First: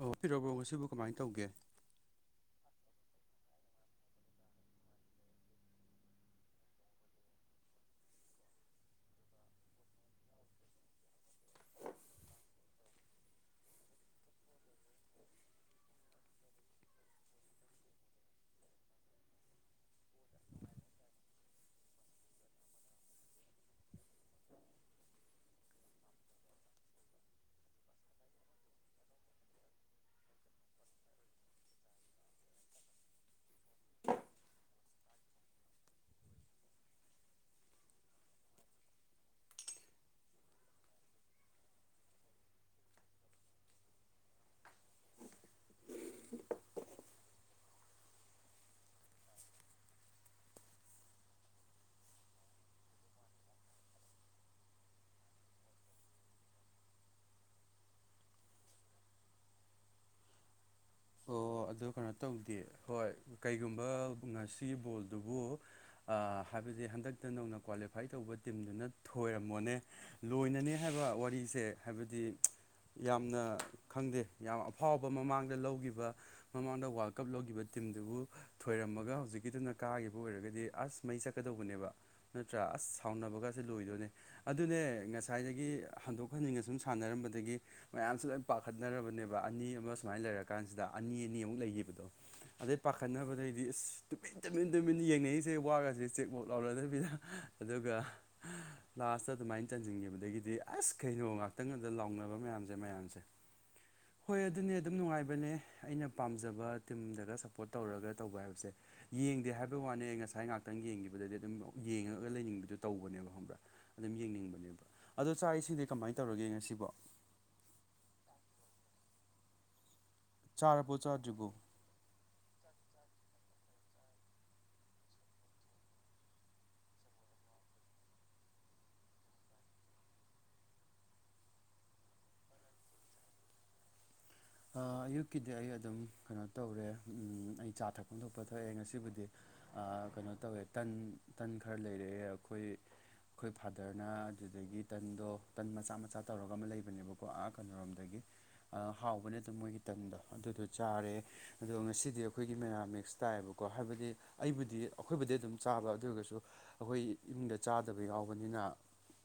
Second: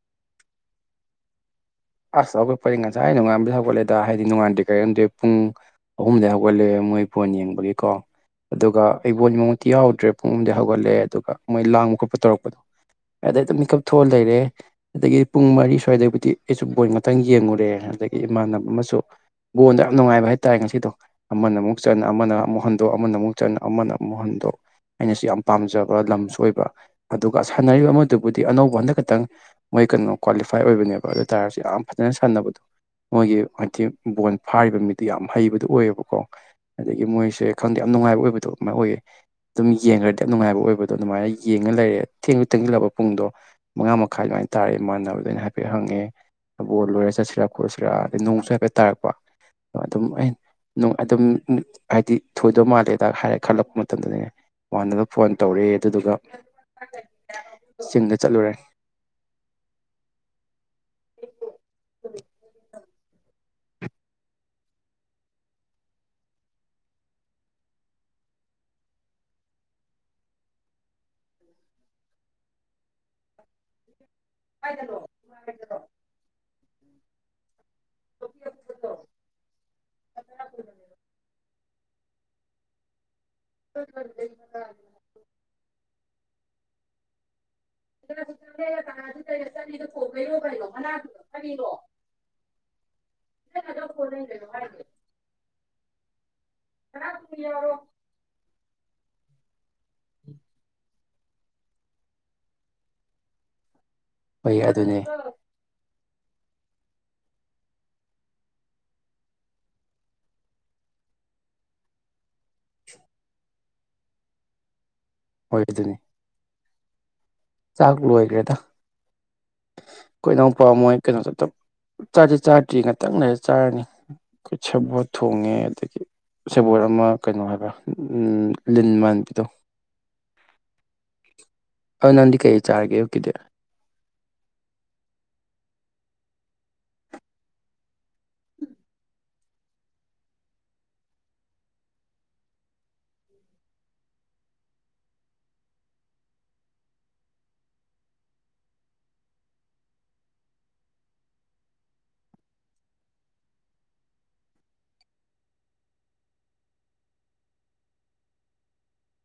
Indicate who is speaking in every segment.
Speaker 1: ꯑꯣ ꯄꯤꯔꯛꯕ꯭ꯔꯣ ꯉꯁꯤꯕꯨ ꯀꯃꯥꯏꯅ ꯇꯧꯒꯦ
Speaker 2: ꯑꯁ ꯍꯧꯒꯠꯄꯅꯤ ꯉꯁꯥꯏ ꯑ ꯅꯣꯡꯉꯥꯟꯕꯗꯤ ꯍꯧꯒꯠꯂꯦꯗ ꯍꯥꯏꯗꯤ ꯅꯣꯡꯉꯥꯟꯗꯦ ꯀꯔꯤꯔꯝꯗꯦ ꯄꯨꯡ ꯑꯍꯨꯝꯗ ꯍꯧꯒꯠꯂꯛꯑꯦ ꯃꯣꯏ ꯐꯣꯟ ꯌꯦꯡꯕꯒꯤꯀꯣ ꯑꯗꯨꯒ ꯑꯩꯕꯣ ꯏ ꯃꯉꯠꯇꯤ ꯌꯥꯎꯗ꯭ꯔꯦ ꯄꯨꯡ ꯑꯗꯤ ꯍꯧꯒꯠꯂꯦ ꯑꯗꯨꯒ ꯃꯣꯏ ꯂꯥꯡꯕ ꯈꯣꯠꯄ ꯇꯧꯔꯛꯄꯗꯣ ꯑꯗꯩ ꯑꯗꯨꯝ ꯃꯤꯀꯞ ꯊꯣꯛꯑꯒ ꯂꯩꯔꯦ ꯑꯗꯨꯗꯒꯤ ꯄꯨꯡ ꯃꯔꯤ ꯁ꯭ꯋꯥꯏꯗꯕꯨꯗꯤ ꯑꯩꯁꯨ ꯕꯣꯏ ꯃꯛꯇꯪ ꯌꯦꯡꯉꯨꯔꯦ ꯑꯗꯒꯤ ꯏꯃꯥꯟꯅꯕ ꯑꯃꯁꯨ ꯕꯣꯟꯗ ꯌꯥꯝ ꯅꯨꯡꯉꯥꯏꯕ ꯍꯥꯏꯇꯥꯔꯦ ꯉꯁꯤꯗꯣ ꯑꯃꯅ ꯑꯃꯨꯛ ꯆꯟꯅ ꯑꯃꯅ ꯑꯃꯨꯛ ꯍꯟꯗꯣꯛ ꯑꯃꯅ ꯑꯃꯨꯛ ꯆꯟꯅ ꯑꯃꯅ ꯑꯃꯨꯛ ꯍꯟꯗꯣꯛ ꯑꯩꯅꯁꯨ ꯌꯥꯝ ꯄꯥꯝꯖꯕ ꯂꯝꯁꯨ ꯑꯣꯏꯕ ꯑꯗꯨꯒ ꯁꯥꯟꯅꯔꯤꯕ ꯑꯃꯗꯨꯕꯨꯗꯤ ꯑꯅꯧꯕ ꯍꯟꯗꯛ ꯈꯛꯇꯪ ꯃꯣꯏ ꯀꯩꯅꯣ ꯀ꯭ꯋꯥꯂꯤꯐꯥꯏ ꯑꯣꯏꯕꯅꯦꯕ ꯑꯗꯨ ꯑꯣꯏꯇꯥꯥꯔꯁꯨ ꯌꯥꯝ ꯐꯖꯅ ꯁꯥꯟꯅꯕꯗꯣ ꯃꯣꯏꯒꯤ ꯍꯥꯏꯗꯤꯤ ꯕꯣꯟ ꯐꯥꯔꯤꯕ ꯃꯤꯗꯨ ꯌꯥꯝ ꯍꯩꯕꯗꯨ ꯑꯣꯏꯌꯦꯕꯀꯣ ꯑꯗꯒꯤ ꯃꯣꯏꯁꯦ ꯈꯪꯗꯦ ꯌꯥꯝ ꯅꯨꯡꯉꯥꯏꯕ ꯑꯣꯏꯕꯗꯣ ꯑꯃ ꯑꯣꯏꯌꯦ ꯑꯗꯨꯝ ꯌꯦꯡꯈ꯭ꯔꯗꯤ ꯌꯥꯝ ꯅꯨꯡꯉꯥꯏꯕ ꯑꯣꯏꯕꯗꯣ ꯑꯗꯨꯃꯥꯏꯅ ꯌꯦꯡꯉ ꯂꯩꯔꯦ ꯊꯦꯡꯨ ꯊꯦꯡꯖꯤꯜꯂꯛꯕ ꯄꯨꯡꯗꯣ ꯃꯉꯥ ꯃꯈꯥꯏ ꯑꯗꯨꯃꯥꯏꯅ ꯇꯥꯔꯦ ꯃꯥꯟꯅꯕꯗ ꯑꯩꯅ ꯍꯥꯏꯐꯦꯠ ꯍꯪꯉꯦ꯫ ꯕꯣꯜ ꯂꯣꯏꯔ ꯆꯠꯁꯤꯔꯥ ꯈꯣꯠꯁꯤꯔꯥ ꯑꯗꯩ ꯅꯣꯡꯁꯨ ꯍꯥꯏꯐꯦꯠ ꯇꯥꯔꯛꯄ ꯑꯗꯨꯝ ꯑꯩꯅ꯫ ꯅꯣꯡ ꯑꯗꯨꯝ ꯍꯥꯏꯗꯤ ꯊꯣꯏꯗꯧ ꯃꯥꯜꯂꯦꯗ ꯍꯥꯏꯔꯦ ꯈꯜꯂꯛꯄ ꯃꯇꯝꯗꯅꯤꯅꯦ꯫ ꯋꯥꯗꯒ ꯐꯣꯟ ꯇꯧꯔꯦ ꯑꯗꯨꯗꯨꯒ ꯆꯤꯡꯗ ꯆꯠꯂꯨꯔꯦ꯫
Speaker 1: ꯑꯣ ꯑꯗꯨ ꯀꯩꯅꯣ ꯇꯧꯗꯦ ꯍꯣꯏ ꯀꯩꯒꯨꯝꯕ ꯉꯁꯤ ꯕꯣꯜꯗꯨꯕꯨ꫰꫰ ꯍꯥꯏꯕꯗꯤ ꯍꯟꯗꯛꯇ ꯅꯧꯅ ꯀ꯭ꯋꯥꯂꯤꯐꯥꯏ ꯇꯧꯕ ꯇꯤꯝꯗꯨꯅ ꯊꯣꯏꯔꯝꯃꯣꯅꯦ꯫ ꯂꯣꯏꯅꯅꯤ ꯍꯥꯏꯕ ꯋꯥꯔꯤꯁꯦ ꯍꯥꯏꯕꯗꯤ ꯌꯥꯝꯅ ꯈꯪꯗꯦ꯫ ꯌꯥꯝ ꯑꯐꯥꯎꯕ ꯃꯃꯥꯡꯗ ꯂꯧꯈꯤꯕ ꯃꯃꯥꯡꯗ ꯋꯥꯂ ꯀꯞ ꯂꯧꯈꯤꯕ ꯇꯤꯝꯗꯨꯕꯨ ꯊꯣꯏꯔꯝꯃꯒ ꯍꯧꯖꯤꯛꯀꯤꯗꯨꯅ ꯀꯥꯈꯤꯕ ꯑꯣꯏꯔꯒꯗꯤ ꯑꯁ ꯃꯩ ꯆꯠ ꯀꯗꯧꯕꯅꯦꯕ ꯅꯠꯇ꯭ꯔꯥ ꯑꯁ ꯁꯥꯎꯅꯕꯒꯁꯦ ꯂꯣꯏꯗꯣꯏꯅꯦ ꯑꯗꯨꯅꯦ ꯉꯁꯥꯏ꯫ ꯉꯁꯥꯏꯗꯒꯤ ꯍꯟꯗꯣꯛ ꯍꯟꯖꯤꯝꯒ ꯁꯨꯝ ꯁꯥꯟꯅꯔꯝꯕꯗꯒꯤ꯫ ꯃꯌꯥꯝꯁꯨ ꯂꯣꯏꯟ ꯄꯥꯈꯠꯅꯔꯕꯅꯦꯕ ꯑꯅꯤ ꯑꯃ ꯁꯨꯃꯥꯏꯅ ꯂꯩꯔꯀꯥꯟꯁꯤꯗ ꯑꯅꯤ ꯑꯅꯤꯃꯨꯛ ꯂꯩꯈꯤꯕꯗꯣ꯫ ꯑꯗꯩ ꯄꯥꯈꯠꯅꯕꯗꯩꯗꯤ ꯑꯁ ꯇꯨꯃꯤꯟ ꯇꯨꯃꯤꯟ ꯇꯨꯃꯤꯟ ꯌꯦꯡꯅꯔꯤꯁꯦ ꯋꯥꯒꯁꯦ ꯆꯦꯛ ꯃꯨꯛ ꯂꯥꯎꯅꯗꯕꯤꯗ꯫ ꯑꯗꯨꯒ꯫ ꯂꯥꯁꯇ ꯑꯗꯨꯃꯥꯏꯅ ꯆꯟꯁꯤꯟꯈꯤꯕꯒꯤꯗꯤ ꯑꯁ ꯀꯩꯅꯣ ꯉꯥꯛꯇꯪ ꯑꯗꯨꯗ ꯂꯥꯎꯅꯕ ꯃꯌꯥꯝꯁꯦ ꯃꯌꯥꯝꯁꯦ꯫ ꯍꯣꯏ ꯑꯗꯨꯅꯦ ꯑꯗꯨꯝ ꯅꯨꯡꯉꯥꯏꯕꯅꯦ꯫ ꯑꯩꯅ ꯄꯥꯝꯖꯕ ꯇꯤꯝꯗꯒ ꯁꯞꯄꯣꯔꯠ ꯇꯧꯔꯒ ꯇꯧꯕ ꯍꯥꯏꯕꯁꯦ꯫ ꯌꯦꯡꯗꯦ ꯍꯥꯏꯕꯩ ꯋꯥꯅꯦ ꯉꯁꯥꯏ ꯉꯥꯏꯍꯥꯛꯇꯪ ꯌꯦꯡꯈꯤꯕꯗꯗꯤ ꯑꯗꯨꯝ ꯌꯦꯡꯉꯒ ꯂꯩꯅꯤꯡꯗꯔꯦ ꯇꯧꯕꯅꯦꯕ ꯈꯪꯕ꯭ꯔꯥ꯫ ꯑꯗꯨꯝ ꯌꯦꯡꯅꯤꯡꯕꯅꯦꯕ ꯑꯗꯣ ꯆꯥꯛ
Speaker 2: ꯍꯣꯏ
Speaker 1: ꯏꯁꯤꯡꯗꯤ
Speaker 2: ꯑꯗꯨꯅꯤ
Speaker 1: ꯀꯃꯥꯏꯅ ꯇꯧꯔꯒꯦ ꯉꯁꯤꯕꯣ꯫
Speaker 2: ꯆꯥꯛ ꯂꯣꯏꯈ꯭ꯔꯦꯗ ꯑꯥꯈꯣꯏ ꯏꯅꯥꯎꯄ
Speaker 1: ꯆꯥꯔꯕꯣ
Speaker 2: ꯃꯣꯏ ꯀꯩꯅꯣꯗꯨ
Speaker 1: ꯆꯥꯗ꯭ꯔꯤꯕꯣ
Speaker 2: ꯫ ꯆꯥꯗꯤꯦ ꯆꯥꯗ꯭ꯔꯤ ꯉꯥꯛꯇꯪ ꯂꯩꯔ ꯆꯥꯔꯅꯤ ꯑꯩꯈꯣꯏ ꯁꯕꯣꯠ ꯊꯣꯡꯉꯦ ꯑꯗꯒꯤ ꯁꯦꯕꯣꯠ ꯑꯃ ꯀꯩꯅꯣ ꯍꯥꯏꯕ ꯂꯤꯟ ꯃꯥꯟꯕꯤꯗꯣ꯫ ꯑꯗꯣ ꯅꯪꯗꯤ ꯀꯩ ꯆꯥꯔꯒꯦ ꯑꯌꯨꯛꯀꯤꯗꯤ꯫
Speaker 1: ꯑꯌꯨꯛꯀꯤꯗꯤ ꯑꯩ ꯑꯗꯨꯝ ꯀꯩꯅꯣ ꯇꯧꯔꯦ ꯑꯩ ꯆꯥ ꯊꯛꯐꯝ ꯊꯣꯛꯄ ꯊꯥꯛꯑꯦ ꯉꯁꯤꯕꯨꯗꯤ꯫ ꯀꯩꯅꯣ ꯇꯧꯋꯦ ꯇꯟ ꯇꯟ ꯈꯔ ꯂꯩꯔꯛꯑꯦ ꯑꯩꯈꯣꯏ꯫ ꯑꯩꯈꯣꯏ ꯐꯥꯗꯔꯅ ꯑꯗꯨꯗꯒꯤ ꯇꯟꯗꯣ ꯇꯟ ꯃꯆꯥ ꯃꯆꯥ ꯇꯧꯔꯒ ꯑꯃ ꯂꯩꯕꯅꯦꯕꯀꯣ ꯑꯥ ꯀꯩꯅꯔꯣꯝꯗꯒꯤ꯫ ꯍꯥꯎꯕ ꯅꯠꯇꯕ ꯃꯣꯏꯒꯤ ꯇꯝꯗꯣ ꯑꯗꯨꯗꯣ ꯆꯥꯔꯦ꯫ ꯑꯗꯣ ꯉꯁꯤꯗꯤ ꯑꯩꯈꯣꯏꯒꯤ ꯃꯦꯅꯥꯃꯤꯛꯁ ꯇꯥꯏꯌꯦꯕꯀꯣ ꯍꯥꯏꯕꯗꯤ꯫ ꯑꯩꯕꯨꯗꯤ ꯑꯩꯈꯣꯏꯕꯨꯗꯤ ꯑꯗꯨꯝ ꯆꯥꯕ ꯑꯗꯨ ꯑꯣꯏꯔꯒꯁꯨ ꯑꯩꯈꯣꯏ ꯏꯃꯨꯡꯗ ꯆꯥꯗꯕ ꯌꯥꯎꯕꯅꯤꯅ꯫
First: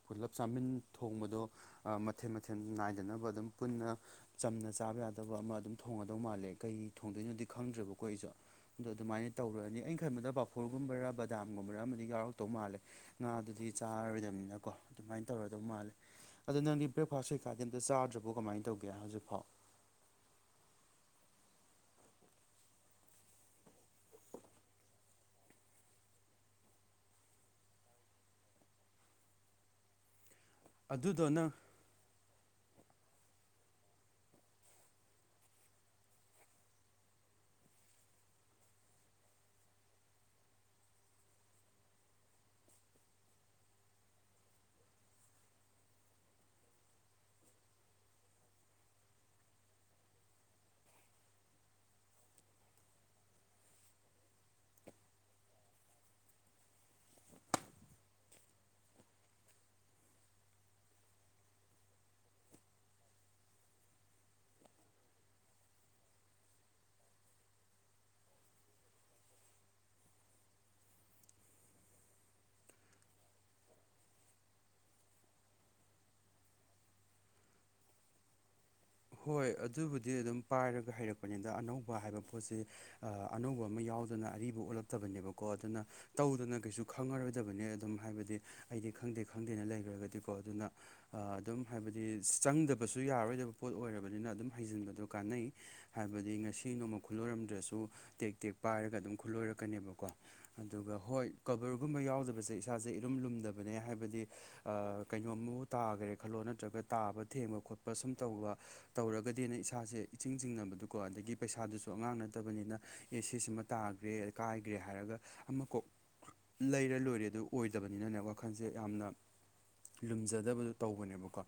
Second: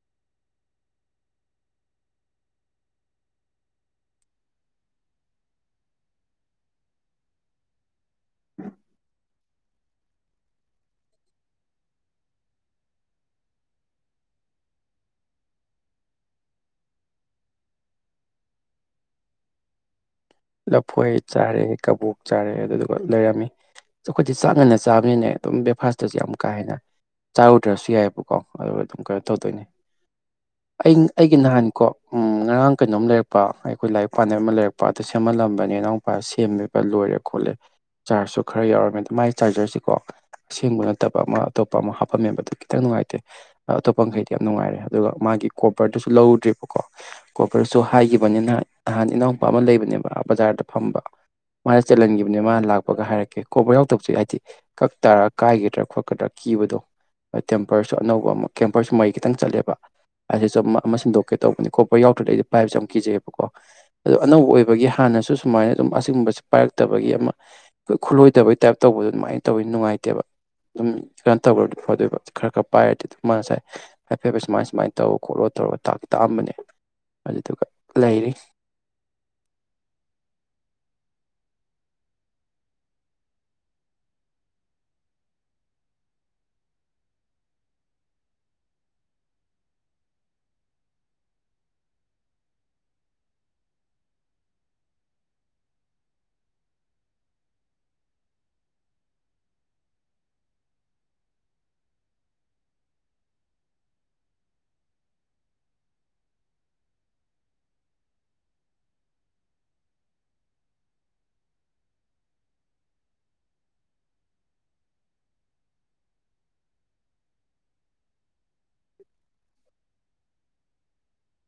Speaker 1: ꯄꯨꯂꯞ ꯆꯥꯃꯤꯟ ꯊꯣꯡꯕꯗꯣ ꯑꯥ ꯃꯊꯦꯜ ꯃꯊꯦꯜ ꯅꯥꯏꯗꯅꯕ ꯑꯗꯨꯝ ꯄꯨꯟꯅ꯫ ꯆꯝꯅ ꯆꯥꯕ ꯌꯥꯗꯧꯕ ꯑꯃ ꯑꯗꯨꯝ ꯊꯣꯡꯉꯗꯧ ꯃꯥꯜꯂꯦ ꯀꯩ ꯊꯣꯡꯗꯣꯏꯅꯣꯗꯤ ꯈꯪꯗ꯭ꯔꯦꯕꯀꯣ ꯑꯩꯁꯨ꯫ ꯑꯗꯣ ꯑꯗꯨꯃꯥꯏꯅ ꯇꯧꯔꯅꯤ ꯑꯩꯅ ꯈꯟꯕꯗ ꯄꯥꯐꯣꯔ ꯒꯨꯝꯕꯔꯥ ꯕꯗꯥꯝꯒꯨꯝꯕꯔ ꯑꯃꯗꯤ ꯌꯥꯎꯔꯛꯇꯧ ꯃꯥꯜꯂꯦ꯫ ꯉꯥꯗꯨꯗꯤ ꯆꯥꯔꯔꯣꯏꯗꯝꯅꯤꯅꯀꯣ ꯑꯗꯨꯃꯥꯏꯅ ꯇꯧꯔꯗꯧ ꯃꯥꯜꯂꯦ꯫ ꯑꯗꯨ ꯅꯪꯗꯤ ꯕ꯭ꯔꯦꯛꯐꯥꯁ ꯀꯩꯀꯥꯗꯤ ꯑꯝꯇ ꯆꯥꯗ꯭ꯔꯕꯣ ꯀꯃꯥꯏꯅ ꯇꯧꯒꯦ ꯍꯧꯖꯤꯛꯐꯥꯎ꯫
Speaker 2: ꯂꯐꯣꯏ ꯆꯥꯔꯦ ꯀꯕꯣꯛ ꯆꯥꯔꯦ ꯑꯗꯨꯗꯨꯒ ꯂꯩꯔꯝꯃꯤ꯫ ꯑꯩꯈꯣꯏꯁ ꯆꯥꯛ ꯉꯥꯟꯅ ꯆꯥꯕꯅꯤꯅꯦ ꯑꯗꯨꯝ ꯕ꯭ꯔꯦꯛꯐꯥꯁꯇꯁꯨ ꯌꯥꯝ ꯀꯥ ꯍꯦꯟꯅ꯫ ꯆꯥꯔꯨꯗ꯭ꯔꯁꯨ ꯌꯥꯏꯑꯕꯀꯣ ꯑꯗꯨꯒ ꯑꯗꯨꯝ ꯀꯩꯅꯣ ꯇꯧꯗꯣꯏꯅꯦ꯫ ꯑꯩ
Speaker 1: ꯑꯗꯨꯗꯣ
Speaker 2: ꯑꯩꯒꯤ
Speaker 1: ꯅꯪ
Speaker 2: ꯅꯍꯥꯟꯀꯣ ꯎ ꯉꯔꯥꯡ ꯀꯩꯅꯣꯝ ꯂꯩꯔꯛꯄ ꯑꯩꯈꯣꯏ ꯂꯥꯏꯔꯤꯛ ꯄꯥ ꯑꯃ ꯂꯩꯔꯛꯄ꯫ ꯁꯦꯝꯍꯜꯂꯝꯕꯅꯦ ꯏꯅꯥꯎꯄꯥ ꯁꯦꯝꯃꯦꯕ ꯂꯣꯏꯔꯦ ꯈꯣꯠꯂꯦ꯫ ꯆꯥꯔꯖꯁꯨ ꯈꯔ ꯌꯥꯎꯔꯝꯃꯦꯗ ꯃꯒꯤ ꯆꯥꯔꯖꯔꯁꯤꯀꯣ꯫ ꯑꯁꯦꯡꯕ ꯅꯠꯇꯕ ꯑꯃ ꯑꯇꯣꯞꯄ ꯑꯃ ꯍꯥꯞꯄꯝꯃꯦꯕ ꯑꯗꯨ ꯈꯤꯇꯪ ꯅꯨꯡꯉꯥꯏꯇꯦ꯫ ꯑꯇꯣꯞꯄ ꯃꯈꯩꯗꯤ ꯌꯥꯝ ꯅꯨꯡꯉꯥꯏꯔꯦ ꯑꯗꯨꯒ ꯃꯥꯒꯤ ꯀꯣꯕꯔꯗꯨꯁꯨ ꯂꯧꯔꯨꯗ꯭ꯔꯦꯕꯀꯣ꯫ ꯀꯣꯄꯔꯁꯨ ꯍꯥꯏꯈꯤꯕꯅꯤ ꯅꯍꯥꯟ ꯏꯅꯥꯎꯄꯥ ꯑꯃ ꯂꯩꯕꯅꯦꯕ ꯕꯖꯥꯔꯗ ꯐꯝꯕ꯫ ꯃꯥꯅ ꯆꯜꯍꯟꯈꯤꯕꯅꯦ ꯃꯥꯅ ꯂꯥꯛꯄꯒ ꯍꯥꯏꯔꯛꯀꯦ ꯀꯣꯕꯔ ꯌꯥꯎꯗꯕꯁꯦ ꯍꯥꯏꯗꯤ꯫ ꯀꯛ ꯇꯔ ꯀꯥꯏꯒꯤꯗ꯭ꯔꯥ ꯈꯣꯠꯀꯗ꯭ꯔꯥ ꯀꯤꯕꯗꯣ꯫ ꯇꯦꯝꯄꯔꯁꯨ ꯑꯅꯧꯕ ꯑꯃ ꯀꯦꯝꯄꯔꯁꯨ ꯃꯔꯤ ꯈꯤꯇꯪ ꯆꯠꯂꯦꯕ꯫ ꯑꯁꯤꯁꯨ ꯑꯃ ꯁꯤꯟꯗꯣꯛꯀꯦ ꯇꯧꯕꯅꯤ ꯀꯣꯕꯔ ꯌꯥꯎꯗ꯭ꯔꯗꯤ ꯑꯩꯗꯤ ꯄꯥꯏꯕꯁꯦ ꯌꯥꯝ ꯀꯤꯖꯩꯑꯕꯀꯣ ꯑꯗꯣ ꯑꯅꯧꯕ ꯑꯣꯏ꯫ ꯒꯤ ꯍꯥꯟꯅꯁꯨ ꯁꯨꯃꯥꯏꯅ ꯑꯗꯨꯝ ꯑꯁꯤꯒꯨꯝꯕꯁꯤ ꯄꯥꯏꯔꯛꯇꯕꯒꯤ ꯑꯃ꯫ ꯈꯨꯠꯂꯣꯏꯗꯕꯩ ꯇꯥꯏꯞ ꯇꯧꯕꯗꯣ ꯑꯗꯨꯃꯥꯏꯅ ꯇꯧꯏ ꯅꯨꯡꯉꯥꯏꯇꯦꯕ꯫ ꯑꯗꯨꯝ ꯀꯩꯅꯣ ꯇꯧꯒꯔꯗꯤ ꯐꯇꯣꯏꯕ ꯈꯔ ꯈꯔ ꯄꯥꯏꯔꯗꯤ ꯑꯗꯨ ꯃꯥ ꯉꯁꯥꯏ꯫ ꯍꯥꯏꯐꯦꯠ ꯁꯨꯃꯥꯏ ꯁꯨꯃꯥꯏꯅ ꯇꯧꯔ ꯈꯣꯠꯂꯣ ꯇꯧꯔꯣ ꯇꯥꯛꯑꯝꯕꯅꯦ ꯑꯗꯨꯗꯨꯒ ꯂꯩꯔꯤ
Speaker 1: ꯍꯣꯏ ꯑꯗꯨꯕꯨꯗꯤ ꯑꯗꯨꯝ ꯄꯥꯏꯔꯒ ꯍꯩꯔꯛꯄꯅꯤꯗ ꯑꯅꯧꯕ ꯍꯥꯏꯕ ꯄꯣꯠꯁꯤ ꯑꯅꯧꯕ ꯑꯃ ꯌꯥꯎꯗꯅ ꯑꯔꯤꯕ ꯑꯣꯜꯂꯛꯇꯕꯅꯦꯕꯀꯣ ꯑꯗꯨꯅ ꯇꯧꯗꯅ ꯀꯩꯁꯨ ꯈꯪꯉꯔꯣꯏꯗꯕꯅꯤ ꯑꯗꯨꯝ ꯍꯥꯏꯕꯗꯤ ꯑꯩꯗꯤ ꯈꯪꯗꯦ ꯈꯪꯗꯦꯅ ꯂꯩꯈ꯭ꯔꯒꯗꯤꯀꯣ ꯑꯗꯨꯅ ꯑꯗꯨꯝ ꯍꯥꯏꯕꯗꯤ ꯆꯪꯗꯕꯁꯨ ꯌꯥꯔꯣꯏꯗꯕ ꯄꯣꯠ ꯑꯣꯏꯔꯕꯅꯤꯅ ꯑꯗꯨꯝ ꯍꯩꯖꯤꯟꯕꯗꯣ ꯀꯥꯟꯅꯩ ꯍꯥꯏꯕꯗꯤ ꯉꯁꯤ ꯅꯣꯡꯃ ꯈꯨꯜꯂꯣꯏꯔꯝꯗ꯭ꯔꯁꯨ ꯇꯦꯛ ꯇꯦꯛ ꯄꯥꯏꯔꯒ ꯑꯗꯨꯝ ꯈꯨꯜꯂꯣꯏꯔꯛꯀꯅꯦꯕꯀꯣ ꯑꯗꯨꯒ ꯍꯣꯏ ꯀꯕꯔꯒꯨꯝꯕ ꯌꯥꯎꯗꯕꯁꯦ ꯏꯁꯥꯁꯦ ꯏꯔꯨꯝ ꯂꯨꯝꯗꯕꯅꯦ ꯍꯥꯏꯕꯗꯤ ꯀꯩꯅꯣꯝꯃꯕꯨ ꯇꯥꯈꯔꯦ ꯈꯜꯂꯣ ꯅꯠꯇ꯭ꯔꯒ ꯇꯥꯕ ꯊꯦꯡꯕ ꯈꯣꯠꯄ ꯁꯨꯝ ꯇꯧꯕ ꯇꯧꯔꯒꯗꯤꯅ ꯏꯁꯥꯁꯦ ꯏꯁꯤꯡ ꯆꯤꯡꯅꯕꯗꯨꯀꯣ ꯑꯗꯒꯤ ꯄꯩꯁꯥꯗꯨꯁꯨ ꯑꯉꯥꯡ ꯅꯠꯇꯕꯅꯤꯅ ꯑꯦ ꯁꯤꯁꯤꯃ ꯇꯥꯈ꯭ꯔꯦ ꯀꯥꯏꯈ꯭ꯔꯦ ꯍꯥꯏꯔꯒ ꯑꯃ ꯀꯣꯛ ꯂꯩꯔ ꯂꯣꯏꯔꯦ ꯑꯗꯨ ꯑꯣꯏꯗꯕꯅꯤꯅꯅꯦ ꯋꯥꯈꯜꯁꯦ ꯌꯥꯝꯅ ꯂꯨꯝꯖꯗꯕꯗꯨ ꯇꯧꯕꯅꯦꯕꯀꯣ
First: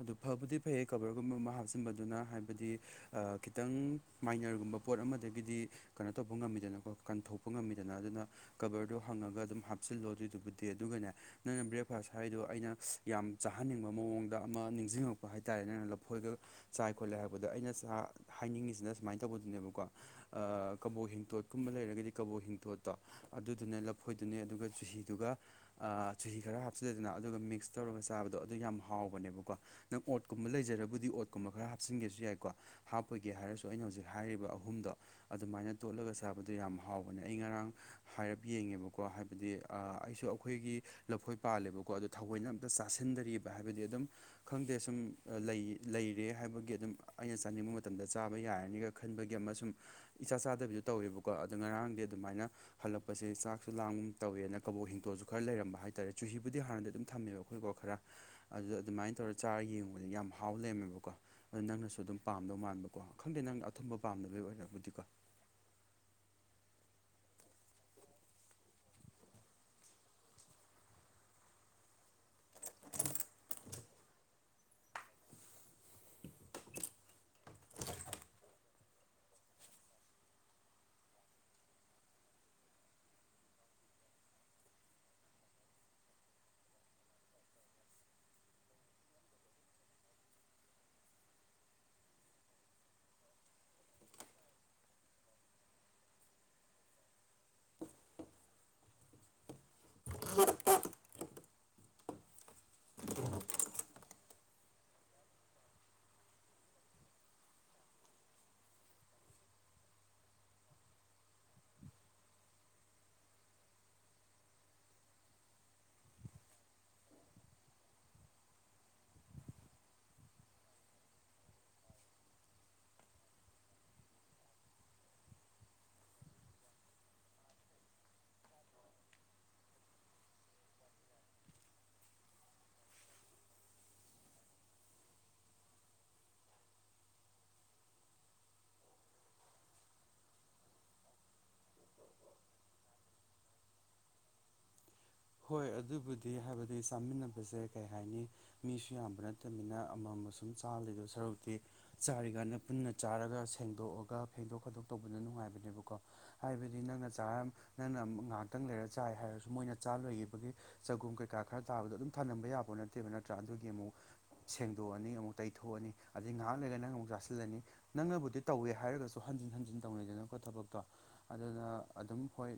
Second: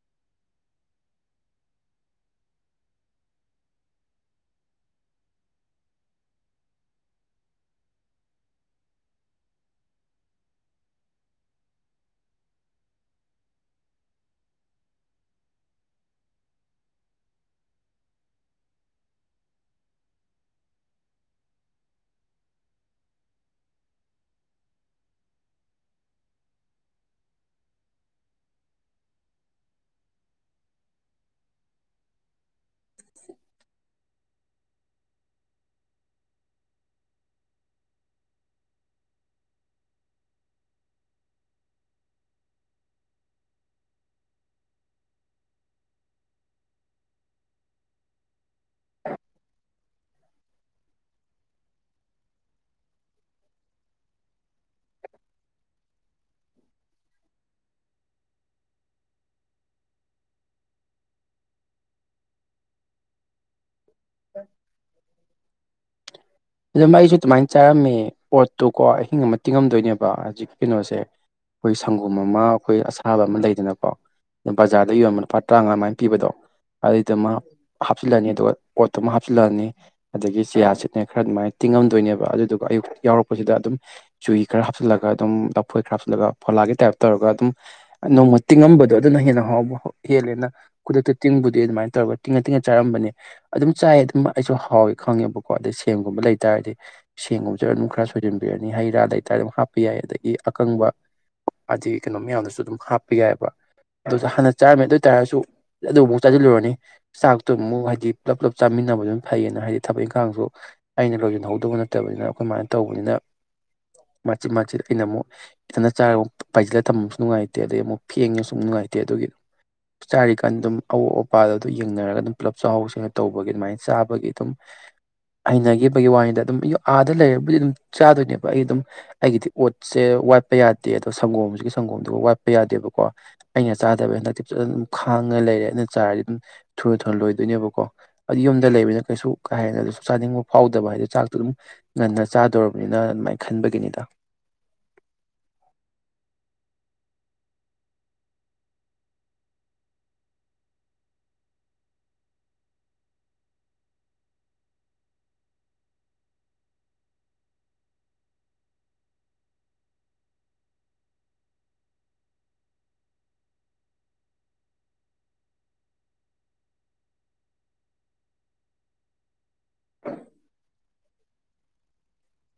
Speaker 1: ꯑꯗꯨ ꯐꯕꯨꯗꯤ ꯐꯩꯌꯦ ꯀꯕꯔꯒꯨꯝꯕ ꯑꯃ ꯍꯥꯞꯆꯤꯟꯕꯗꯨꯅ ꯍꯥꯏꯕꯗꯤ ꯈꯤꯇꯪ ꯃꯥꯏꯅꯔꯒꯨꯝꯕ ꯄꯣꯠ ꯑꯃꯗꯒꯤꯗꯤ ꯀꯩꯅꯣ ꯇꯧꯕ ꯉꯝꯃꯤꯗꯅꯀꯣ ꯀꯟꯊꯣꯛꯄ ꯉꯝꯃꯤꯗꯅ ꯑꯗꯨꯅ ꯀꯕꯔꯗꯣ ꯍꯪꯉꯒ ꯑꯗꯨꯝ ꯍꯥꯞꯆꯤꯜꯂꯣ ꯑꯗꯨꯗꯨꯕꯨꯗꯤ ꯑꯗꯨꯒꯅꯦ ꯅꯪꯅ ꯕ꯭ꯔꯦꯛꯐꯥꯁ ꯍꯥꯏꯗꯣ ꯑꯩꯅ ꯌꯥꯝ ꯆꯥꯍꯟꯅꯤꯡꯕ ꯃꯑꯣꯡꯗ ꯑꯃ ꯅꯤꯡꯁꯤꯡꯉꯛꯄ ꯍꯥꯏꯇꯥꯔꯦ ꯅꯪꯅ ꯂꯐꯣꯏꯒ ꯆꯥꯏ ꯈꯣꯠꯂꯦ ꯍꯥꯏꯕꯗꯣ ꯑꯩꯅ ꯆ ꯍꯥꯏꯅꯤꯡꯉꯤꯁꯤꯅ ꯁꯨꯃꯥꯏꯅ ꯇꯧꯕꯗꯨꯅꯦꯕꯀꯣ ꯀꯕꯣꯛ ꯍꯤꯡꯇꯣꯠꯀꯨꯝꯕ ꯂꯩꯔꯒꯗꯤ ꯀꯕꯣꯛ ꯍꯤꯡꯇꯣꯠꯇꯣ ꯑꯗꯨꯗꯨꯅ ꯂꯐꯣꯏꯗꯨꯅꯦ ꯑꯗꯨꯒ ꯨꯍꯤꯗꯨꯒ ꯆꯨꯍꯤ ꯈꯔ ꯍꯥꯞꯆꯜꯂꯦꯗꯅ ꯑꯗꯨꯒ ꯃꯤꯛꯁ ꯇꯧꯔꯒ ꯆꯥꯕꯗꯣ ꯑꯗꯨ ꯌꯥꯝ ꯍꯥꯎꯕꯅꯦꯕꯀꯣ ꯅꯪ ꯑꯣꯠꯀꯨꯝꯕ ꯂꯩꯖꯔꯕꯨꯗꯤ ꯑꯣꯠꯀꯨꯝꯕ ꯈꯔ ꯍꯥꯞꯆꯤꯟꯒꯦꯁꯨ ꯌꯥꯏꯀꯣ ꯍꯥꯞꯄꯒꯦ ꯍꯥꯏꯔꯁꯨ ꯑꯩꯅ ꯍꯧꯖꯤꯛ ꯍꯥꯏꯔꯤꯕ ꯑꯍꯨꯝꯗꯣ ꯑꯗꯨꯃꯥꯏꯅ ꯇꯣꯠꯂꯒ ꯆꯕꯗꯨ ꯌꯥꯝ ꯍꯥꯎꯕꯅꯦ ꯑꯩ ꯉꯔꯥꯡ ꯍꯥꯏꯔꯞ ꯌꯦꯡꯉꯦꯕꯀꯣ ꯍꯥꯏꯕꯗꯤ ꯑꯩꯁꯨ ꯑꯩꯈꯣꯏꯒꯤ ꯂꯐꯣꯏ ꯄꯥꯜꯂꯦꯕꯀꯣ ꯑꯗꯣ ꯊꯑꯣꯏꯅ ꯑꯝꯇ ꯆꯥꯁꯤꯟꯗꯔꯤꯕꯑ ꯍꯥꯏꯕꯗꯤ ꯑꯗꯨꯝ ꯈꯪꯗꯦ ꯁꯨꯝ ꯂꯩ ꯍꯥꯏꯕꯒꯤ ꯑꯗꯨꯝ ꯑꯩꯅ ꯆꯥꯅꯤꯡꯕ ꯃꯇꯝꯗ ꯆꯥꯕ ꯌꯥꯔꯅꯤꯒ ꯈꯟꯕꯒꯤ ꯑꯃꯁꯨꯡ ꯏꯆꯥ ꯆꯥꯗꯕꯤꯗ ꯇꯧꯋꯦꯕꯀꯣ ꯑꯗꯣ ꯉꯔꯥꯡꯗꯤ ꯑꯗꯨꯃꯥꯏꯅ ꯍꯜꯂꯛꯄꯁꯦ ꯆꯥꯛꯁꯨ ꯂꯥꯡꯒꯨꯝ ꯇꯧꯋꯦꯅ ꯀꯕꯣꯛ ꯍꯤꯡꯇꯣꯜꯁꯨ ꯈꯔ ꯂꯩꯔꯝꯕ ꯍꯥꯏꯇꯥꯥꯔꯦ ꯆꯨꯍꯤꯕꯨꯗꯤ ꯍꯥꯟꯅꯗꯤ ꯑꯗꯨꯝ ꯊꯝꯃꯦꯕꯀꯣ ꯑꯩꯈꯣꯏꯀꯣ ꯈꯔ ꯑꯗꯨꯗ ꯑꯗꯨꯃꯥꯏꯅ ꯇꯧꯔꯒ ꯆꯥꯔꯒ ꯌꯦꯡꯉꯨꯕꯗ ꯌꯥꯝ ꯍꯥꯎ ꯂꯩꯔꯝꯃꯦꯕꯀꯣ ꯀꯣ ꯑꯗꯨ ꯅꯪꯅꯁꯨ ꯑꯗꯨꯝ ꯄꯥꯝꯗꯧ ꯃꯥꯟꯕ ꯀꯣ ꯈꯪꯗꯦ ꯅꯪꯅ ꯑꯊꯨꯝꯕ ꯄꯥꯝꯗꯅꯕꯒꯤ ꯑꯣꯏꯔꯕꯨꯗꯤꯀꯣ
Speaker 2: ꯑꯗꯨꯗ ꯃ ꯑꯩꯁꯨ ꯑꯗꯨꯃꯥꯏꯅ ꯆꯥꯔꯝꯃꯤ ꯄꯣꯠꯇꯨꯀꯣ ꯑꯍꯤꯡ ꯑꯃ ꯇꯤꯡꯉꯝꯗꯣꯏꯅꯦꯕ ꯍꯧꯖꯤꯛ ꯀꯩꯅꯣꯁꯦ ꯑꯩꯈꯣꯏ ꯁꯪꯒꯣꯝ ꯑꯃ ꯑꯩꯈꯣꯏ ꯑꯁꯥꯕ ꯑꯃ ꯂꯩꯗꯅꯀꯣ ꯖꯥꯔꯗ ꯌꯣꯟ ꯂꯨꯄꯥ ꯇꯔꯥꯃꯉꯥꯃꯥꯏ ꯄꯤꯕꯗꯣ ꯑꯗꯨꯏꯗꯨꯃ ꯍꯥꯞꯆꯤꯜꯂꯅꯤ ꯑꯗꯨꯒ ꯑꯣꯠꯇꯨꯃ ꯍꯥꯞꯆꯤꯜꯂꯅꯤ ꯑꯗꯒꯤ ꯆꯤꯌꯥꯔ ꯁꯤꯠꯅ ꯈꯔ ꯑꯗꯨꯃꯥꯏꯅ ꯇꯤꯡꯉꯝꯗꯣꯏꯅꯦꯕ ꯑꯗꯨꯗꯨꯒ ꯑꯌꯨꯛ ꯌꯥꯎꯔꯛꯄꯁꯤꯗ ꯑꯗꯨꯝ ꯆꯨꯏ ꯈꯔ ꯍꯥꯞꯆꯤꯜꯂꯒ ꯑꯗꯨꯝ ꯂꯐꯣꯏ ꯈꯔ ꯍꯥꯞꯆꯤꯜꯂꯒ ꯐꯣꯂꯥꯒꯤ ꯇꯥꯏꯞ ꯇꯧꯔꯒ ꯑꯗꯨꯝ ꯅꯣꯡꯃ ꯇꯤꯡꯉꯝꯕꯗꯣ ꯑꯗꯨꯅ ꯍꯦꯟꯅ ꯍꯥꯎꯕ ꯍꯦꯜꯂꯦꯅ ꯈꯨꯗꯛꯇ ꯇꯤꯡꯕꯨꯗꯤ ꯑꯗꯨꯃꯥꯏꯅ ꯇꯧꯔꯒ ꯇꯤꯡꯉ ꯇꯤꯡꯉ ꯆꯔꯝꯕꯅꯤ ꯑꯗꯨꯝ ꯆꯥꯏ ꯑꯗꯨꯝ ꯑꯩꯁꯨ ꯍꯥꯎꯋ ꯈꯪꯉꯦꯕꯀꯣ ꯑꯗꯩ ꯁꯦꯝꯒꯨꯝꯕ ꯂꯩꯇꯥꯥꯔꯗꯤ ꯁꯦꯡꯒꯨꯝꯖ ꯑꯗꯨꯝ ꯈꯔ ꯁꯣꯏꯖꯟꯕꯤꯔꯅꯤ ꯍꯩ ꯔꯥ ꯂꯩꯇꯔ ꯑꯗꯨꯝ ꯍꯥꯞꯄ ꯌꯥꯏ ꯑꯗꯒꯤ ꯑꯀꯪꯕ ꯑꯩ ꯀꯩꯅꯣ ꯃꯌꯥꯝꯗꯁꯨ ꯑꯗꯨꯝ ꯍꯥꯞꯄ ꯌꯥꯏꯑꯕ ꯑꯗꯨ ꯍꯥꯟꯅ ꯆꯥꯔꯝꯃꯦ ꯑꯗꯨ ꯑꯣꯏꯇꯥꯔꯁꯨ ꯑꯗꯨꯐꯥꯎꯛ ꯆꯥꯁꯤꯜꯂꯨꯔꯅꯤ ꯆꯥꯛꯇꯨ ꯑꯃꯨꯛ ꯍꯥꯏꯗꯤ ꯄꯨꯂꯞ ꯄꯨꯂꯞ ꯆꯥꯃꯤꯟꯅꯕꯗꯨꯝ ꯐꯩꯌꯦꯅ ꯍꯥꯏꯗꯤ ꯊꯕꯛ ꯏꯪꯈꯥꯡꯁꯨ ꯑꯩꯅ ꯂꯣꯏꯁꯤꯟꯍꯧꯗꯧꯕ ꯅꯠꯇꯕꯅꯤꯅ ꯑꯩꯈꯣꯏꯃꯥꯏꯅ ꯇꯧꯕꯅꯤꯅ ꯃꯆꯦꯠ ꯃꯆꯦꯠ ꯑꯩꯅ ꯑꯃꯨꯛ ꯈꯤꯇꯅ ꯆꯥꯔ ꯑꯃꯛ ꯄꯥꯏꯖꯤꯜꯂ ꯇꯝꯕꯁꯨ ꯅꯨꯡꯉꯥꯏꯇꯦ ꯑꯗꯩ ꯑꯃꯨꯛ ꯐꯦꯡꯉꯦꯁꯨ ꯁꯨꯝ ꯅꯨꯡꯉꯥꯏꯇꯦ ꯑꯗꯨꯒꯤ ꯆꯥꯔꯤꯀꯥꯟ ꯑꯗꯨꯝ ꯑꯋꯥꯣꯠ ꯑꯄꯥꯗ ꯑꯗꯨ ꯌꯦꯡꯅꯔꯒ ꯑꯗꯨꯝ ꯄꯨꯂꯞ ꯆꯥꯛꯍꯥꯎꯁꯤꯡꯦꯡꯅ ꯇꯧꯕꯒꯤ ꯑꯗꯨꯃꯥꯏꯅ ꯆꯥꯕꯒꯤ ꯑꯗꯨꯝ ꯍꯩꯅꯈꯤꯕꯒꯤ ꯋꯥꯔꯤꯗ ꯑꯗꯨꯝ ꯑꯥꯗ ꯂꯩꯔꯕꯨꯗꯤ ꯑꯗꯨꯝ ꯆꯥꯗꯣꯏꯅꯦꯕ ꯑꯩ ꯑꯗꯨꯝ ꯑꯩꯒꯤꯗꯤ ꯑꯣꯠꯁꯦ ꯋꯥꯠꯄ ꯌꯥꯗꯦ ꯑꯗꯣ ꯁꯪꯒꯣꯝꯁꯤꯒꯤ ꯁꯪꯒꯣꯝꯗꯨꯒ ꯋꯥꯠꯄ ꯌꯥꯗꯦꯕꯀꯣ ꯑꯩꯅ ꯆꯥꯗꯕꯩ ꯍꯟꯗꯛꯇꯤ ꯐꯖꯅ ꯑꯗꯨꯝ ꯈꯥꯡꯉ ꯂꯩꯔꯦ ꯑꯩꯅ ꯆꯥꯔꯗꯤ ꯑꯗꯨꯝ ꯊꯨꯔ ꯊꯨꯔ ꯂꯣꯏꯗꯣꯏꯅꯦꯕꯀꯣ ꯑꯗꯨ ꯌꯨꯝꯗ ꯂꯩꯕꯅꯤꯅ ꯀꯩꯁꯨ ꯀꯥꯏ ꯍꯥꯏꯦꯅ ꯑꯗꯨꯁꯨ ꯆꯥꯅꯤꯡꯕ ꯐꯥꯎꯗꯕ ꯍꯥꯏꯗꯤꯣ ꯆꯥꯛꯇꯣ ꯑꯗꯨꯝ ꯉꯟꯅ ꯆꯥꯗꯣꯔꯔꯕꯅꯤꯅ ꯑꯗꯨꯃꯥꯏꯅ ꯈꯟꯕꯒꯤꯅꯤꯗ
Speaker 1: ꯍꯣꯏ ꯑꯗꯨꯕꯨꯗꯤ ꯍꯥꯏꯕꯗꯤ ꯆꯥꯃꯤꯟꯅꯕꯁꯦ ꯀꯩ ꯍꯥꯏꯅꯤ ꯃꯤꯁꯨ ꯌꯥꯝꯕ ꯅꯠꯇꯕꯅꯤꯅ ꯑꯃꯃ ꯁꯨꯝ ꯆꯥꯜꯂꯤꯗ ꯁꯔꯨꯛꯇꯤ ꯆꯥꯔꯤꯀꯥꯟꯗ ꯄꯨꯟꯅ ꯆꯥꯔꯒ ꯁꯦꯡꯗꯣꯛꯑꯒ ꯐꯦꯡꯗꯣꯛ ꯈꯥꯠꯇꯣꯛ ꯇꯧꯕꯅ ꯅꯨꯡꯉꯥꯏꯕꯅꯦꯕꯀꯣ ꯍꯥꯏꯕꯗꯤ ꯅꯪꯅ ꯆ ꯅꯪꯅ ꯉꯥꯏꯍꯥꯛꯇꯪ ꯂꯩꯔ ꯆꯥꯏ ꯍꯥꯏꯔꯁꯨ ꯃꯣꯏꯅ ꯆꯥ ꯂꯣꯏꯕꯒꯤ ꯆꯒꯨꯝ ꯀꯩꯀꯥ ꯈꯔ ꯇꯥꯕꯗꯣ ꯑꯗꯨꯝ ꯊꯝꯂꯝꯕ ꯌꯥꯕ ꯅꯠꯇꯦꯕ ꯅꯠꯇ꯭ꯔꯥ ꯑꯗꯨꯒꯤ ꯑꯃꯨꯛ ꯁꯦꯡꯗꯣꯛꯑꯅꯤ ꯑꯃꯨꯛ ꯇꯩꯊꯣꯛꯑꯅꯤ ꯑꯗꯩ ꯉꯥꯏꯍꯥꯛ ꯂꯩꯔꯒ ꯅꯪ ꯑꯃꯨꯛ ꯆꯥꯁꯤꯜꯂꯅꯤ ꯅꯪꯅꯕꯨꯗꯤ ꯇꯧꯋꯦ ꯍꯥꯏꯔꯒꯁꯨ ꯍꯟꯖꯤꯟ ꯍꯟꯖꯤꯟ ꯇꯧꯅꯩꯗꯅꯀꯣ ꯊꯕꯛꯇꯣ ꯑꯗꯨꯅ ꯑꯗꯨꯝ ꯍꯣꯏ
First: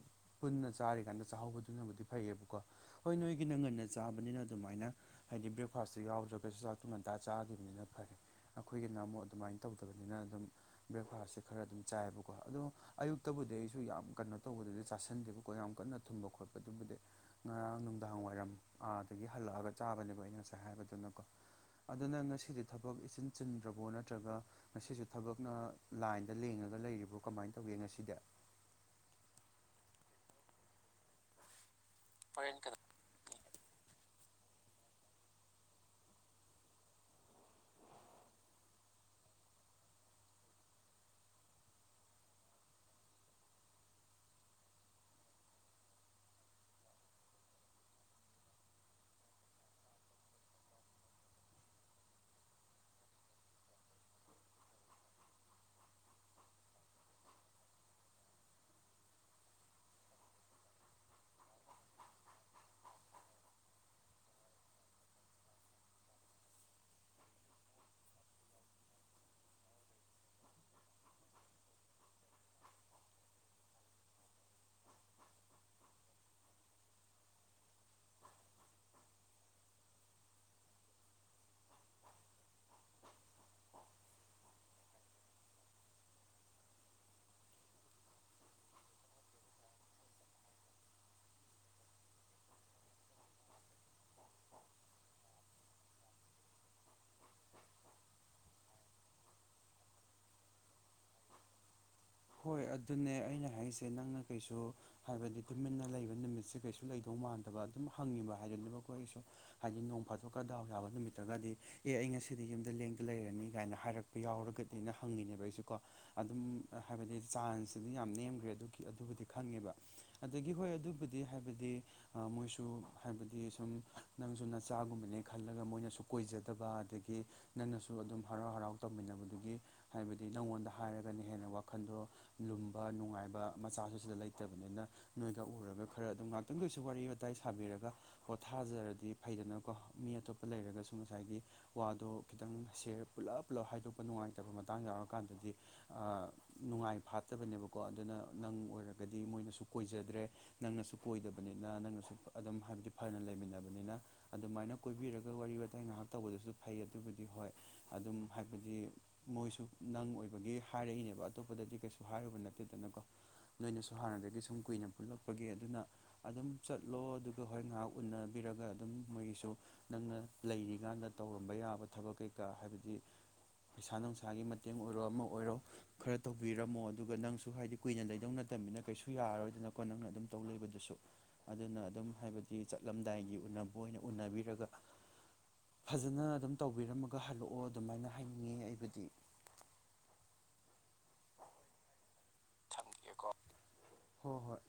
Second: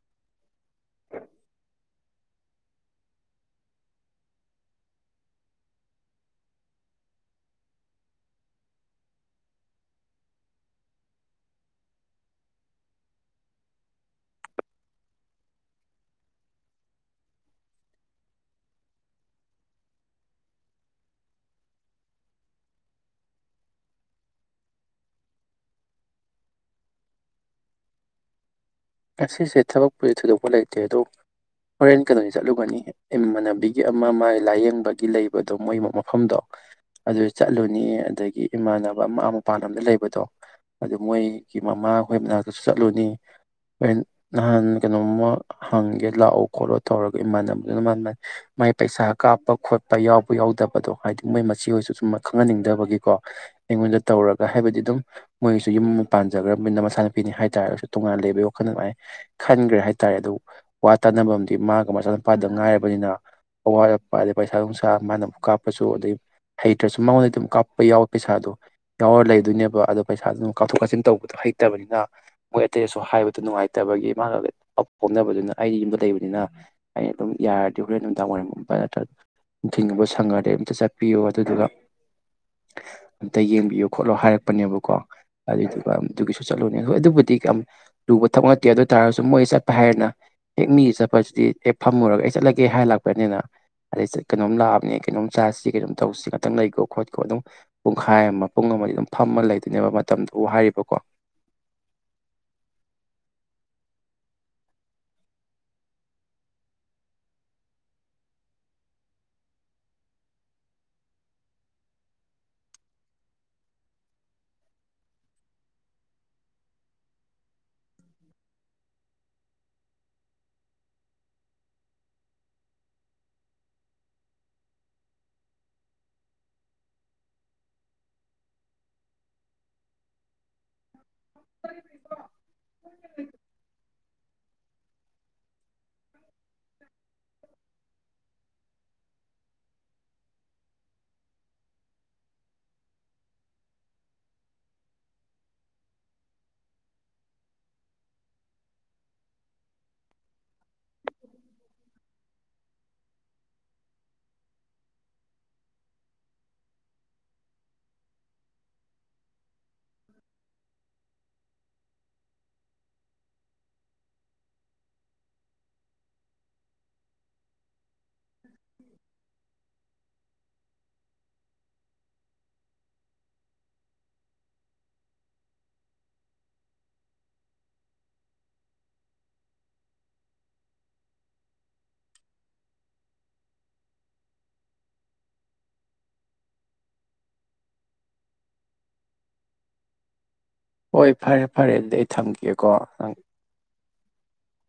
Speaker 1: ꯄꯨꯟꯅ ꯆꯥꯔꯤꯀꯥꯟꯗ ꯆꯥꯍꯧꯕꯗꯨꯅꯕꯨꯗꯤ ꯐꯩꯌꯦꯕꯀꯣ ꯍꯣꯏ ꯅꯣꯏꯒꯤꯅ ꯉꯟꯅ ꯆꯥꯕꯅꯤꯅ ꯑꯗꯨꯃꯥꯏꯅ ꯍꯥꯏꯗꯤ ꯕ꯭ꯔꯦꯛꯐꯥꯁꯇꯨ ꯌꯥꯎꯗ꯭ꯔꯒꯁꯨ ꯆ ꯆꯥꯛꯇꯨ ꯉꯟꯇꯥ ꯆꯥꯈꯤꯕꯅꯤꯅ ꯐꯔꯦ ꯑꯩꯈꯣꯏꯒꯤꯅ ꯑꯃꯨꯛ ꯑꯗꯨꯃꯥꯏꯅ ꯇꯧꯗꯕꯅꯤꯅ ꯑꯗꯨꯝ ꯕ꯭ꯔꯦꯛꯐꯥꯁꯁꯦ ꯈꯔ ꯑꯗꯨꯝ ꯆꯥꯏꯕꯀꯣ ꯑꯗꯣ ꯑꯌꯨꯛꯇꯕꯨꯗꯤ ꯑꯩꯁꯨ ꯌꯥꯝ ꯀꯩꯅꯣ ꯇꯧꯕꯗꯨꯗꯤ ꯆꯥꯁꯟꯗꯦꯕꯀꯣ ꯌꯥꯝ ꯀꯟꯅ ꯊꯨꯝꯕ ꯈꯣꯠꯄꯗꯨꯕꯨꯗꯤ ꯉꯔꯥꯡ ꯅꯨꯡꯗꯥꯡ ꯋꯥꯏꯔꯝ ꯑꯥꯗꯒꯤ ꯍꯜꯂꯛꯑꯒ ꯆꯥꯕꯅꯦꯕꯣ ꯑꯩꯅ ꯉꯁꯥꯏ ꯍꯥꯏꯕꯗꯨꯅꯀꯣ ꯑꯗꯨꯅ ꯉꯁꯤꯗꯤ ꯊꯕꯛ ꯏꯆꯤꯟ ꯆꯤꯟꯗ꯭ꯔꯕꯣ ꯅꯠꯇ꯭ꯔꯒ ꯉꯁꯤꯁꯨ ꯊꯕꯛꯅ ꯂꯥꯏꯟꯗ ꯂꯦꯡꯉꯒ ꯂꯩꯔꯤꯕ꯭ꯔꯣ ꯀꯃꯥꯏꯅ ꯇꯧꯒꯦ ꯉꯁꯤꯗꯤ
Speaker 2: ꯉꯁꯤꯁꯦ ꯊꯕꯛꯄꯨꯗꯤ ꯊꯣꯏꯗꯣꯛꯄ ꯂꯩꯇꯦ ꯑꯗꯣ ꯍꯣꯔꯦꯟ ꯀꯩꯅꯣꯅꯤ
Speaker 1: ꯍꯣꯔꯦꯟ ꯀ
Speaker 2: ꯆꯠꯂꯨꯒꯅꯤ ꯏꯃꯥꯟꯅꯕꯤꯒꯤ ꯑꯃ ꯃꯥꯒꯤ ꯂꯥꯏꯌꯦꯡꯕꯒꯤ ꯂꯩꯕꯗꯣ ꯃꯣꯏ ꯃꯐꯝꯗꯣ ꯑꯗꯨ ꯆꯠꯂꯨꯅꯤ ꯑꯗꯒꯤ ꯏꯃꯥꯟꯅꯕ ꯑꯃ ꯃꯄꯥꯟ ꯂꯝꯗ ꯂꯩꯕꯗꯣ ꯑꯗꯨ ꯃꯣꯏꯒꯤ ꯃꯃꯥꯈꯣꯏ ꯃꯅꯥꯛꯇꯁꯨ ꯆꯠꯂꯨꯅꯤ ꯍꯣꯏ ꯅꯍꯥꯟ ꯀꯩꯅꯣꯝꯃ ꯍꯪꯒꯦ ꯂꯥꯛꯑꯣ ꯈꯣꯠꯂꯣ ꯇꯧꯔꯒ ꯏꯃꯥꯟꯅꯕꯗꯨꯅ ꯃꯥꯟ ꯃꯩ ꯃꯥꯏ ꯄꯩꯁꯥ ꯀꯥꯞꯄ ꯈꯣꯠꯄ ꯌꯥꯎꯕ ꯌꯥꯎꯗꯕꯗꯣ ꯍꯥꯏꯗꯤ ꯃꯣꯏ ꯃꯆꯤ ꯑꯣꯏꯣꯏꯁꯨ ꯁꯨꯝ ꯈꯪꯍꯟꯅꯤꯡꯗꯕꯒꯤꯀꯣ ꯑꯩꯉꯣꯟꯗ ꯇꯧꯔꯒ ꯍꯥꯏꯕꯗꯤ ꯑꯗꯨꯝ ꯃꯣꯏꯒꯤꯁꯨ ꯌꯨꯝ ꯑꯃ ꯄꯥꯟꯖꯈ꯭ꯔꯕꯅꯤꯅ ꯃꯆꯥꯥꯅ ꯅꯨꯄꯤꯅꯤ ꯍꯥꯏ ꯇꯇꯥꯔꯁꯨ ꯇꯣꯉꯥꯟꯅ ꯂꯩꯕ ꯌꯥꯌꯣ ꯀꯩꯅꯃꯥꯏ ꯈꯟꯈ꯭ꯔꯦ ꯍꯥꯏꯇꯥꯔꯦ ꯑꯗꯨ ꯋꯥ ꯇꯥꯅꯕ ꯑꯃꯗꯤꯝ ꯃꯥꯒ ꯃꯆꯥꯅꯨꯄꯥꯗ ꯉꯥꯏꯔꯕꯅꯤꯅ ꯑꯋꯥꯠꯄ ꯑꯗꯩ ꯄꯩꯁꯥ ꯅꯨꯡꯁꯥ ꯃꯥꯅ ꯑꯃꯨꯛ ꯀꯥꯞꯄꯁꯨ ꯑꯗꯩ ꯍꯩꯇ꯭ꯔꯁꯨ ꯃꯉꯣꯟꯗ ꯑꯗꯨꯝ ꯀꯥꯞꯄ ꯌꯥꯎꯋ ꯄꯩꯁꯥꯗꯣ ꯌꯥꯎꯔ ꯂꯩꯗꯣꯏꯅꯦꯕ ꯑꯗꯣ ꯄꯩꯁꯥꯗꯨ ꯑꯗꯨ ꯀꯥꯞꯊꯣꯛ ꯀꯥꯁꯤꯟ ꯇꯧꯕꯗꯣ ꯍꯩꯇꯕꯅꯤꯅ ꯃꯣꯏ ꯑꯇꯩꯁꯨ ꯍꯥꯏꯕ ꯅꯨꯡꯉꯥꯏꯇꯕꯒꯤ ꯃꯥꯒ ꯄꯣꯛꯝꯅꯕꯗꯨꯅ ꯑꯩꯗꯤ ꯌꯨꯝꯗ ꯂꯩꯕꯅꯤꯅ ꯑꯩ ꯑꯗꯨꯝ ꯌꯥꯔꯗꯤ ꯍꯣꯔꯦꯟ ꯅꯨꯡꯗꯥꯡ ꯋꯥꯏꯔꯝ ꯅꯠꯇ꯭ꯔ ꯊꯤꯡꯉꯕ ꯁꯪꯉꯗꯤ ꯑꯝꯇ ꯆꯠꯄꯤꯌꯨ ꯑꯗꯨꯗꯨꯒ ꯑꯝꯇ ꯌꯦꯡꯕꯤꯌꯣ ꯈꯣꯠꯂꯣ ꯍꯥꯏꯔꯛꯄꯅꯦꯕꯀꯣ ꯑꯗꯨꯏꯗꯨꯒ ꯑꯗꯨꯒꯤꯁꯨ ꯆꯠꯂꯨꯅꯦꯣꯏ ꯑꯗꯨꯕꯨꯗꯤ ꯂꯨꯕ ꯊꯕ ꯅꯠꯇꯦ ꯑꯗꯨ ꯇꯥꯔꯒꯁꯨ ꯃꯣꯏ ꯆꯠꯄ ꯍꯥꯏꯔꯦꯅ ꯍꯦꯛ ꯃꯤꯒꯤ ꯆꯠꯄꯁꯤꯗꯤ ꯍꯦꯛ ꯐꯝꯃꯨꯔꯒ ꯑꯩ ꯆꯠꯂꯒꯦ ꯍꯥꯏ ꯂꯥꯛꯄꯅꯤꯅ ꯑꯗꯩ ꯀꯩꯅꯣꯝ ꯂꯥꯛꯑꯕꯅꯦ ꯀꯩꯅꯣꯝ ꯆꯥꯁꯤ ꯀꯩꯅꯣꯝ ꯇꯧꯁꯤ ꯈꯇꯪ ꯂꯩꯀꯣ ꯈꯣꯠꯀꯣ ꯑꯗꯨꯝ ꯄꯨꯡꯈꯥꯏ ꯑꯃ ꯄꯨꯡ ꯑꯃꯗꯤ ꯑꯗꯨꯝ ꯐꯝꯃ ꯂꯩꯗꯣꯏꯅꯦꯕ ꯃꯇꯝꯗꯨꯣꯕꯨ ꯍꯥꯏꯔꯤꯕꯀꯣ
Speaker 1: ꯍꯣꯏ ꯑꯗꯨꯅꯦ ꯑꯩꯅ ꯍꯥꯏꯁꯦ ꯅꯪꯅ ꯀꯩꯁꯨ ꯍꯥꯏꯕꯗꯤ ꯇꯨꯃꯤꯟꯅ ꯂꯩꯕ ꯅꯨꯃꯤꯠꯁꯦ ꯀꯩꯁꯨ ꯂꯩꯗꯧ ꯃꯥꯟꯗꯕ ꯑꯗꯨꯝ ꯍꯪꯉꯤꯕ ꯍꯥꯏꯗꯨꯅꯦꯕ ꯑꯩꯈꯣ ꯑꯩꯁꯨ ꯍꯥꯏꯗꯤ ꯅꯣꯡ ꯐꯥꯗꯣꯛ ꯀꯗꯥꯎ ꯌꯥꯕ ꯅꯨꯃꯤꯠꯇꯒꯗꯤ ꯑꯦ ꯑꯩ ꯉꯁꯤꯗꯤ ꯌꯨꯝꯗ ꯂꯦꯡꯗ ꯂꯩꯔꯅꯤ ꯀꯥꯏꯅ ꯍꯥꯏꯔꯛꯄ ꯌꯥꯎꯔꯒꯅꯦꯅ ꯍꯪꯉꯤꯅꯦꯕ ꯑꯩꯁꯨꯀꯣ ꯑꯗꯨꯝ ꯍꯥꯏꯕꯗꯤ ꯆꯥꯟꯁꯁꯤꯗꯤ ꯌꯥꯝ ꯅꯦꯝꯈ꯭ꯔꯦ ꯑꯗꯨꯒꯤ ꯑꯗꯨꯕꯨꯗꯤ ꯈꯪꯉꯦꯕ ꯑꯗꯒꯤ ꯍꯣꯏ ꯑꯗꯨꯕꯨꯗꯤ ꯍꯥꯏꯕꯗꯤ ꯃꯣꯏꯁꯨ ꯍꯥꯏꯕꯗꯤ ꯁꯨꯝ ꯅꯪꯁꯨ ꯅꯆꯥꯒꯨꯝꯕꯅꯦ ꯈꯜꯂꯒ ꯃꯣꯏꯅꯁꯨ ꯀꯣꯏꯖꯗꯕ ꯑꯗꯒꯤ ꯅꯪꯅꯁꯨ ꯑꯗꯨꯝ ꯍꯔꯥꯎ ꯍꯔꯥꯎ ꯇꯧꯃꯤꯟꯅꯕꯗꯨꯒꯤ ꯍꯥꯏꯕꯗꯤ ꯅꯪꯉꯣꯟꯗ ꯍꯥꯏꯔꯒꯅ ꯍꯦꯟꯅ ꯋꯥꯛ ꯋꯥꯟꯗꯣ ꯂꯨꯝꯕ ꯅꯨꯡꯉꯥꯏꯕ ꯃꯆꯥꯁꯨ ꯁꯤꯗ ꯂꯩꯇꯕꯅꯤꯅ ꯅꯣꯏꯒ ꯎꯔꯒ ꯈꯔ ꯑꯗꯨꯝ ꯉꯥꯛꯇꯪꯗ ꯑꯣꯏꯁꯨ ꯋꯥꯔꯤ ꯋꯥꯇꯥꯏ ꯁꯥꯕꯤꯔꯒ ꯍꯣ ꯊꯥꯖꯔꯗꯤ ꯐꯩꯗꯅꯀꯣ ꯃꯤ ꯑꯇꯣꯞꯄ ꯂꯩꯔꯒꯁꯨ ꯉꯁꯥꯏꯒꯤ ꯋꯥꯗꯣ ꯈꯤꯇꯪ ꯁꯦꯌꯔ ꯄꯨꯂꯞ ꯄꯨꯜꯂꯞ ꯍꯥꯏꯗꯣꯛꯄ ꯅꯨꯡꯉꯥꯏꯇꯕ ꯃꯇꯥꯡ ꯌꯥꯎꯔꯀꯥꯟꯗꯗꯤ ꯅꯨꯡꯉꯥꯏ ꯐꯥꯠꯇꯕꯅꯦꯕꯀꯣ ꯑꯗꯨꯅ ꯅꯪ ꯑꯣꯏꯔꯒꯗꯤ ꯃꯣꯏꯅꯁꯨ ꯀꯣꯏꯖꯗ꯭ꯔꯦ ꯅꯪꯅꯁꯨ ꯀꯣꯏꯗꯕꯅꯤꯅ ꯅꯪꯅꯁꯨ ꯑꯗꯨꯝ ꯍꯥꯏꯕꯗꯤ ꯐꯅ ꯂꯩꯃꯤꯟꯅꯕꯅꯤꯅ ꯑꯗꯨꯃꯥꯏꯅ ꯀꯣꯏꯕꯤꯔꯒ ꯋꯥꯔꯤ ꯋꯥꯇꯥꯏ ꯉꯥꯏꯍꯥꯛ ꯇꯧꯕꯗꯨꯁꯨ ꯐꯩ ꯑꯗꯨꯕꯨꯗꯤ ꯍꯣꯏ ꯑꯗꯨꯝ ꯍꯥꯏꯕꯗꯤ ꯃꯣꯏꯁꯨ ꯅꯪ ꯑꯣꯏꯕꯒꯤ ꯍꯥꯏꯔꯛꯏꯅꯦꯕ ꯑꯇꯣꯞꯄꯗꯗꯤ ꯀꯩꯁꯨ ꯍꯥꯏꯔꯨꯕ ꯅꯠꯇꯦꯗꯅꯀꯣ ꯅꯣꯏꯅꯁꯨ ꯍꯥꯟꯅꯗꯒꯤ ꯁꯨꯝ ꯀꯨꯏꯅ ꯄꯨꯜꯂꯛꯄꯒꯤ ꯑꯗꯨꯅ ꯑꯗꯨꯝ ꯆꯠꯂꯣ ꯑꯗꯨ ꯍꯣꯏ ꯉꯥꯏꯍꯥꯛ ꯎꯟꯅꯕꯤꯔꯒ ꯑꯗꯨꯝ ꯃꯣꯏꯒꯤꯁꯨ ꯅꯪꯅ ꯂꯩꯔꯤꯀꯥꯟꯗ ꯇꯧꯔꯝꯕ ꯌꯥꯕ ꯊꯕꯛ ꯀꯩꯀꯥ ꯍꯥꯏꯕꯗꯤ ꯄꯩꯁꯥ ꯅꯨꯡꯁꯥꯒꯤ ꯃꯇꯦꯡ ꯑꯣꯏꯔꯣ ꯑꯃ ꯑꯣꯏꯔꯣ ꯈꯔ ꯇꯧꯕꯤꯔꯝꯃꯣ ꯑꯗꯨꯒ ꯅꯪꯁꯨ ꯍꯥꯏꯗꯤ ꯀꯨꯏꯅ ꯂꯩꯗꯧ ꯅꯠꯇꯕꯃꯤꯅ ꯀꯩꯁꯨ ꯌꯥꯔꯔꯣꯏꯗꯅꯀꯣ ꯅꯪꯅ ꯑꯗꯨꯝ ꯇꯧ ꯂꯩꯕꯗꯨꯁꯨ ꯑꯗꯨꯅ ꯑꯗꯨꯝ ꯍꯥꯏꯕꯗꯤ ꯆꯠꯂꯝꯗꯥꯏꯒꯤ ꯎꯅꯕ ꯑꯣꯏꯅ ꯎꯅꯕꯤꯔꯒ ꯐꯖꯅ ꯑꯗꯨꯝ ꯇꯧꯕꯤꯔꯝꯃꯒ ꯍꯜꯂꯛꯑꯣ ꯑꯗꯨꯃꯥꯏꯅ ꯍꯥꯏꯅꯤꯡꯉꯦ ꯑꯩꯕꯨꯗꯤ
Speaker 2: ꯍꯣꯏ ꯐꯔꯦ ꯐꯔꯦ ꯑꯗꯨꯗꯤ ꯑꯩ ꯊꯝꯒꯦ
Speaker 1: ꯊꯝꯒꯦꯀꯣ ꯍꯣꯏ ꯍꯣꯏ